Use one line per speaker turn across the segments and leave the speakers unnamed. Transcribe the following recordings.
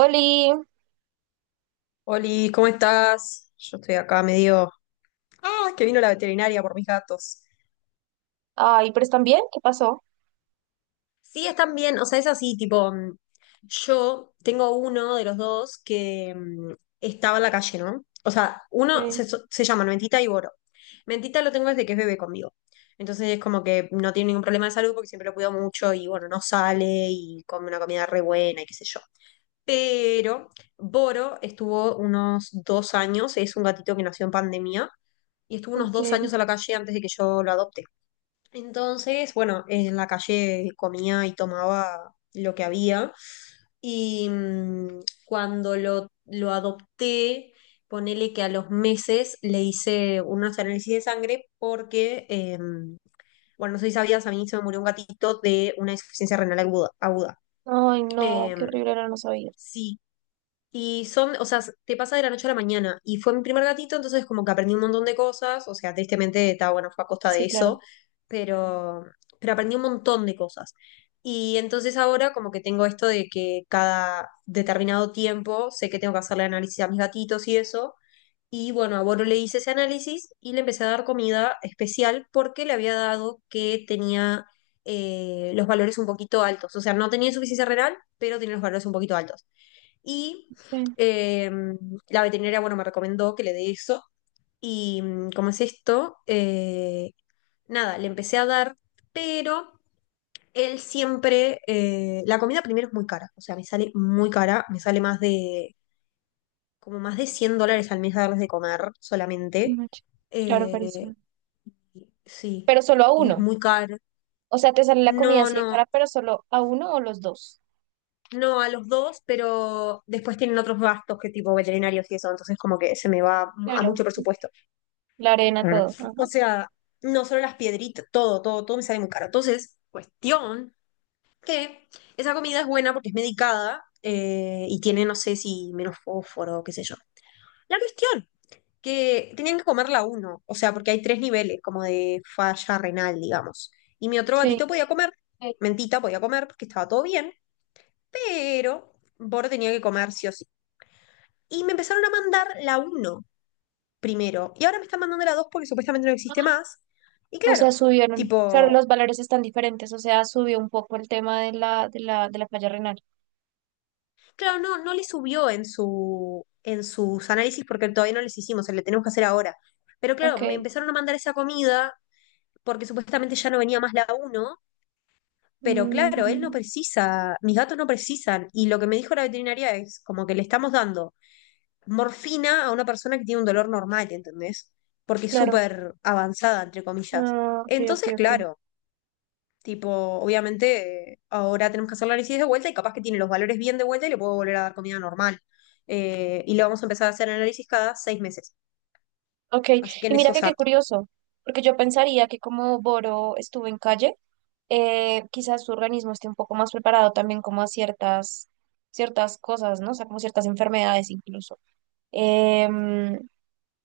Oli,
Oli, ¿cómo estás? Yo estoy acá medio. Ah, que vino la veterinaria por mis gatos.
ay, pero están bien, ¿qué pasó?
Sí, están bien, o sea, es así, tipo, yo tengo uno de los dos que estaba en la calle, ¿no? O sea, uno
Okay,
se llaman Mentita y Boro. Mentita lo tengo desde que es bebé conmigo. Entonces es como que no tiene ningún problema de salud porque siempre lo cuido mucho y bueno, no sale y come una comida re buena y qué sé yo. Pero Boro estuvo unos 2 años, es un gatito que nació en pandemia y estuvo unos dos
okay,
años a la calle antes de que yo lo adopte. Entonces, bueno, en la calle comía y tomaba lo que había y cuando lo adopté, ponele que a los meses le hice unos análisis de sangre porque, bueno, no sé si sabías, a mí se me murió un gatito de una insuficiencia renal aguda.
ay, no, qué
Em,
horrible, no lo sabía.
sí, y son, o sea, te pasa de la noche a la mañana. Y fue mi primer gatito, entonces como que aprendí un montón de cosas. O sea, tristemente, está bueno, fue a costa de
Sí, claro.
eso. Pero, pero aprendí un montón de cosas. Y entonces ahora como que tengo esto de que cada determinado tiempo sé que tengo que hacerle análisis a mis gatitos y eso. Y bueno, a Boro le hice ese análisis y le empecé a dar comida especial porque le había dado que tenía los valores un poquito altos. O sea, no tenía insuficiencia renal, pero tenía los valores un poquito altos. Y
Eh,
eh, la veterinaria, bueno, me recomendó que le dé eso. Y como es esto, nada, le empecé a dar, pero él siempre, la comida primero es muy cara, o sea, me sale muy cara, me sale más de, como más de 100 dólares al mes a darles de comer solamente.
no, claro,
Eh,
carísimo.
sí,
Pero solo a
y es
uno,
muy caro.
o sea, te sale la comida
No,
así de
no,
cara, pero solo a uno o los dos.
no a los dos, pero después tienen otros gastos que tipo veterinarios y eso, entonces como que se me va a
Claro,
mucho presupuesto.
la arena, todo. Ajá.
O sea, no solo las piedritas, todo, todo, todo me sale muy caro. Entonces, cuestión que esa comida es buena porque es medicada, y tiene, no sé si menos fósforo, qué sé yo. La cuestión, que tenían que comerla uno, o sea, porque hay tres niveles como de falla renal, digamos. Y mi otro
Sí,
gatito podía comer, ok. Mentita podía comer porque estaba todo bien, pero Boro tenía que comer sí o sí. Y me empezaron a mandar la uno primero. Y ahora me están mandando la 2 porque supuestamente no existe más. Y
o sea,
claro,
subieron. Claro,
tipo,
los valores están diferentes, o sea, subió un poco el tema de la falla renal.
claro, no, no le subió en su, en sus análisis porque todavía no les hicimos, se le tenemos que hacer ahora. Pero claro,
Ok,
me empezaron a mandar esa comida porque supuestamente ya no venía más la uno, pero claro, él no
mm,
precisa, mis gatos no precisan. Y lo que me dijo la veterinaria es como que le estamos dando morfina a una persona que tiene un dolor normal, ¿entendés? Porque es
claro,
súper avanzada, entre comillas.
ah, ok, ok,
Entonces,
ok.
claro, tipo, obviamente, ahora tenemos que hacer el análisis de vuelta y capaz que tiene los valores bien de vuelta y le puedo volver a dar comida normal. Y le vamos a empezar a hacer análisis cada 6 meses.
Ok,
Así que
y
en
mira
eso
que qué
saco.
curioso, porque yo pensaría que como Boro estuvo en calle, quizás su organismo esté un poco más preparado también como a ciertas cosas, ¿no? O sea, como ciertas enfermedades incluso. Em,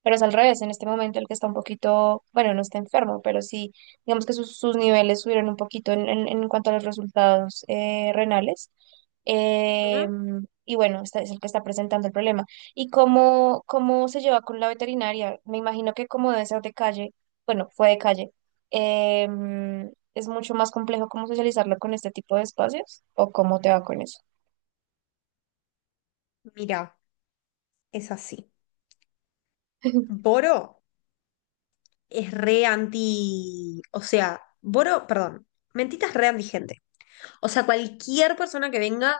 pero es al revés, en este momento el que está un poquito, bueno, no está enfermo, pero sí, digamos que sus niveles subieron un poquito en cuanto a los resultados renales. Eh,
Ujú.
y bueno, este es el que está presentando el problema. ¿Y cómo se lleva con la veterinaria? Me imagino que como debe ser de calle, bueno, fue de calle, eh, es mucho más complejo cómo socializarlo con este tipo de espacios o cómo te va con eso.
Mirá, es así. Boro es re anti. O sea, Boro, perdón. Mentita es re antigente. O sea, cualquier persona que venga,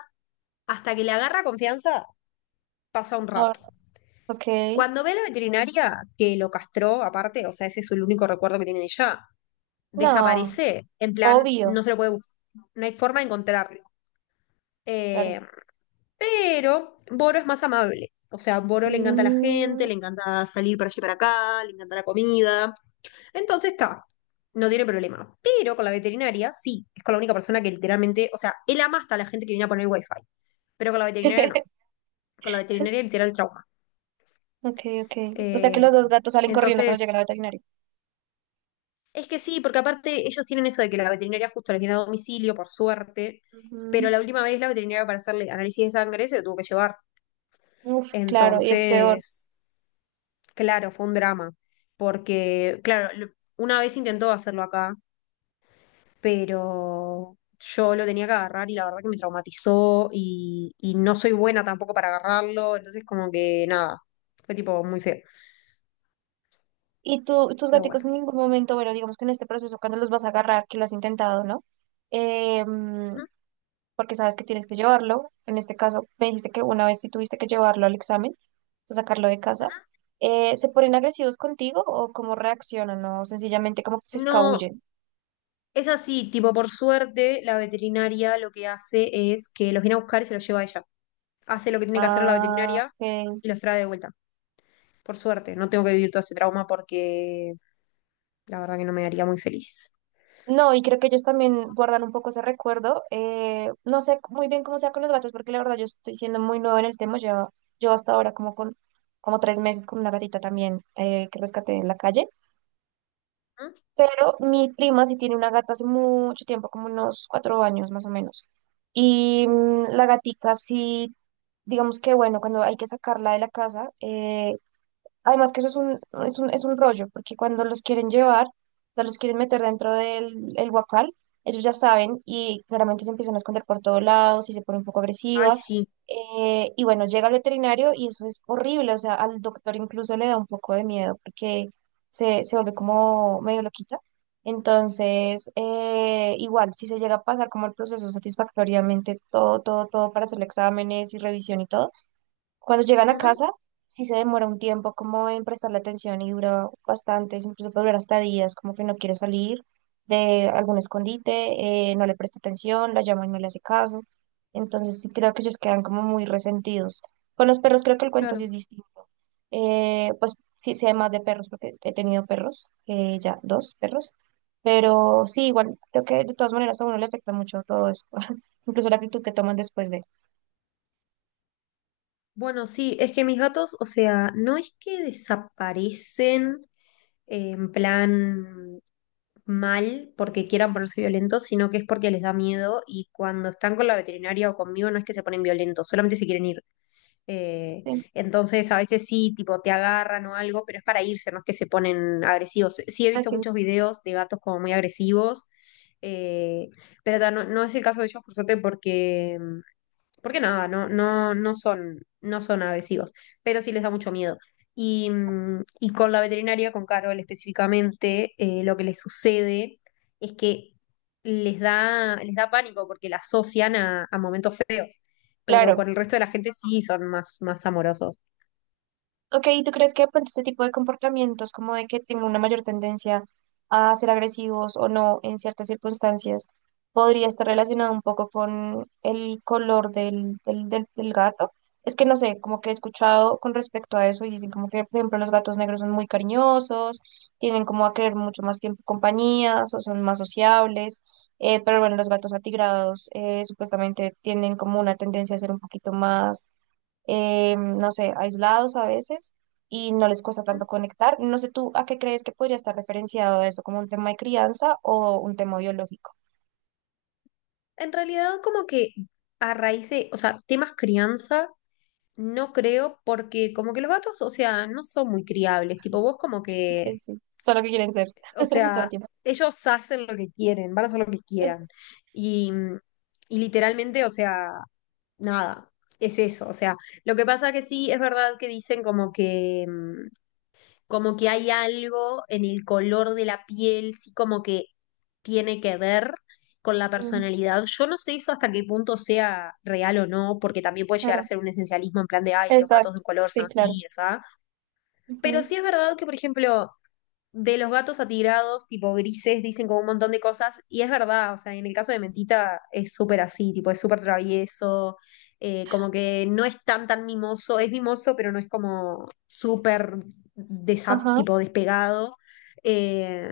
hasta que le agarra confianza, pasa un
Ah,
rato.
Ok,
Cuando ve a la veterinaria que lo castró, aparte, o sea, ese es el único recuerdo que tiene de ella,
no,
desaparece, en plan,
obvio,
no se lo puede buscar, no hay forma de encontrarlo.
claro.
Eh, pero Boro es más amable. O sea, a Boro le encanta la gente,
Mm,
le encanta salir para allí y para acá, le encanta la comida. Entonces está, no tiene problema. Pero con la veterinaria, sí, es con la única persona que literalmente, o sea, él ama hasta la gente que viene a poner wifi, pero con la veterinaria no. Con la veterinaria literal trauma.
Ok, ok. O sea que
Eh,
los dos gatos salen corriendo cuando llegan al
entonces,
veterinario.
es que sí, porque aparte ellos tienen eso de que la veterinaria justo la tiene a domicilio, por suerte, pero la última vez la veterinaria para hacerle análisis de sangre se lo tuvo que llevar.
Ujú. Uf, claro, y es peor.
Entonces, claro, fue un drama, porque, claro, una vez intentó hacerlo acá, pero yo lo tenía que agarrar y la verdad que me traumatizó y no soy buena tampoco para agarrarlo, entonces como que nada, fue tipo muy feo,
Y tú, tus
pero
gaticos
bueno.
en ningún momento, bueno, digamos que en este proceso, cuando los vas a agarrar, que lo has intentado, ¿no? Eh, mm,
Ujú,
Porque sabes que tienes que llevarlo. En este caso, me dijiste que una vez sí tuviste que llevarlo al examen, o sacarlo de casa.
ujú.
¿Se ponen agresivos contigo o cómo reaccionan? ¿O sencillamente como que se
No,
escabullen?
es así, tipo, por suerte, la veterinaria lo que hace es que los viene a buscar y se los lleva a ella. Hace lo que tiene que hacer la
Ah,
veterinaria
ok,
y los trae de vuelta. Por suerte, no tengo que vivir todo ese trauma porque la verdad que no me haría muy feliz.
no, y creo que ellos también guardan un poco ese recuerdo. No sé muy bien cómo sea con los gatos, porque la verdad yo estoy siendo muy nueva en el tema. Yo hasta ahora como con como tres meses con una gatita también que rescaté en la calle.
¿Mm?
Pero mi prima sí tiene una gata hace mucho tiempo, como unos cuatro años más o menos. Y la gatica sí, digamos que bueno, cuando hay que sacarla de la casa, además que eso es un, es un, es un rollo, porque cuando los quieren llevar, o sea, los quieren meter dentro del el guacal, ellos ya saben y claramente se empiezan a esconder por todos lados y se pone un poco
Ay,
agresiva.
sí.
Y bueno, llega el veterinario y eso es horrible, o sea, al doctor incluso le da un poco de miedo porque se vuelve como medio loquita. Entonces, igual, si se llega a pasar como el proceso satisfactoriamente, todo, todo, todo para hacer exámenes y revisión y todo cuando llegan a
Ujú,
casa, sí se demora un tiempo como en prestarle atención y dura bastante, incluso puede durar hasta días, como que no quiere salir de algún escondite, no le presta atención, la llama y no le hace caso. Entonces sí creo que ellos quedan como muy resentidos. Con los perros creo que el cuento
claro.
sí es distinto. Pues sí sé más de perros porque he tenido perros, ya dos perros, pero sí, igual creo que de todas maneras a uno le afecta mucho todo eso, incluso la actitud que toman después de...
Bueno, sí, es que mis gatos, o sea, no es que desaparecen en plan mal porque quieran ponerse violentos, sino que es porque les da miedo y cuando están con la veterinaria o conmigo no es que se ponen violentos, solamente se quieren ir. Eh,
Sí,
entonces a veces sí, tipo, te agarran o algo, pero es para irse, no es que se ponen agresivos. Sí he visto
así
muchos
es.
videos de gatos como muy agresivos, eh, pero ta, no, no es el caso de ellos, por suerte, porque nada, no, no, no son agresivos, pero sí les da mucho miedo. Y con la veterinaria, con Carol específicamente, lo que les sucede es que les da pánico porque la asocian a momentos feos, pero
Claro.
con el resto de la gente sí son más, más amorosos.
Ok, ¿y tú crees que de pronto este tipo de comportamientos, como de que tenga una mayor tendencia a ser agresivos o no en ciertas circunstancias, podría estar relacionado un poco con el color del gato? Es que no sé, como que he escuchado con respecto a eso y dicen como que, por ejemplo, los gatos negros son muy cariñosos, tienen como a querer mucho más tiempo compañías o son más sociables, pero bueno, los gatos atigrados supuestamente tienen como una tendencia a ser un poquito más no sé, aislados a veces y no les cuesta tanto conectar. No sé tú a qué crees que podría estar referenciado eso, como un tema de crianza o un tema biológico.
En realidad, como que a raíz de, o sea, temas crianza, no creo, porque como que los gatos, o sea, no son muy criables. Tipo, vos como
Ok,
que,
sí, solo que quieren ser
o
todo el
sea,
tiempo.
ellos hacen lo que quieren, van a hacer lo que quieran. Y, y literalmente, o sea, nada, es eso. O sea, lo que pasa que sí, es verdad que dicen como que, como que hay algo en el color de la piel, sí, como que tiene que ver con la
Mm,
personalidad. Yo no sé eso hasta qué punto sea real o no, porque también puede llegar
claro,
a ser un esencialismo en plan de, ay, los gatos de
exacto,
un color son
sí, claro.
así, ¿sabes? Pero
Ujú,
sí es verdad que, por ejemplo, de los gatos atirados, tipo grises, dicen como un montón de cosas, y es verdad, o sea, en el caso de Mentita es súper así, tipo, es súper travieso, como que no es tan tan mimoso, es mimoso, pero no es como súper
ajá, o
tipo despegado. eh,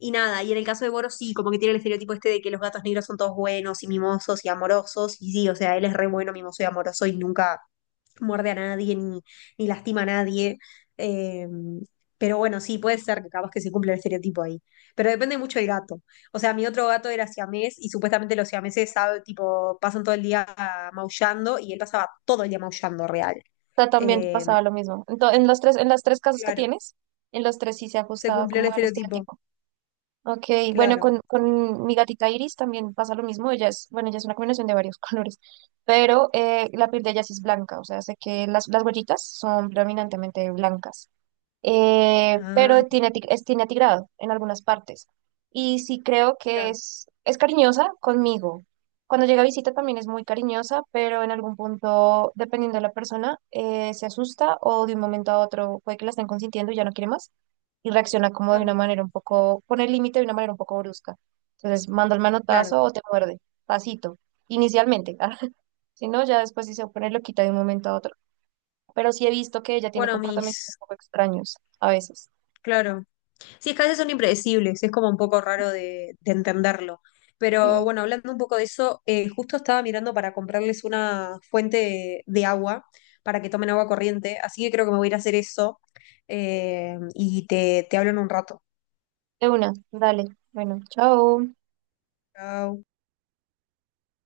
y nada, y en el caso de Boros sí, como que tiene el estereotipo este de que los gatos negros son todos buenos y mimosos y amorosos, y sí, o sea, él es re bueno, mimoso y amoroso y nunca muerde a nadie ni, ni lastima a nadie. Eh, pero bueno, sí, puede ser que capaz que se cumpla el estereotipo ahí. Pero depende mucho del gato. O sea, mi otro gato era siamés y supuestamente los siameses sabe, tipo, pasan todo el día maullando y él pasaba todo el día maullando real.
sea, también te
Eh,
pasaba lo mismo. Entonces, en los tres, en las tres casas que
claro,
tienes, en los tres sí se ha
se
ajustado
cumplió el
como al
estereotipo,
estereotipo. Ok, bueno,
claro.
con mi gatita Iris también pasa lo mismo. Ella es, bueno, ella es una combinación de varios colores, pero la piel de ella sí es blanca, o sea, sé que las huellitas son predominantemente blancas
Ah,
pero tiene, tiene atigrado en algunas partes. Y sí creo que
claro,
es cariñosa conmigo. Cuando llega a visita también es muy cariñosa, pero en algún punto, dependiendo de la persona, se asusta o de un momento a otro puede que la estén consintiendo y ya no quiere más y reacciona como de
claro,
una manera un poco, pone el límite de una manera un poco brusca. Entonces, manda el
claro.
manotazo o te muerde, tacito, inicialmente. ah, si no, ya después sí se pone loquita de un momento a otro. Pero sí he visto que ella tiene
Bueno,
comportamientos un
mis
poco extraños a veces.
Claro. Sí, es que a veces son impredecibles, es como un poco raro de entenderlo. Pero
Sí,
bueno, hablando un poco de eso, justo estaba mirando para comprarles una fuente de, agua para que tomen agua corriente, así que creo que me voy a ir a hacer eso, y te hablo en un rato.
de una, dale. Bueno, chao.
Chau.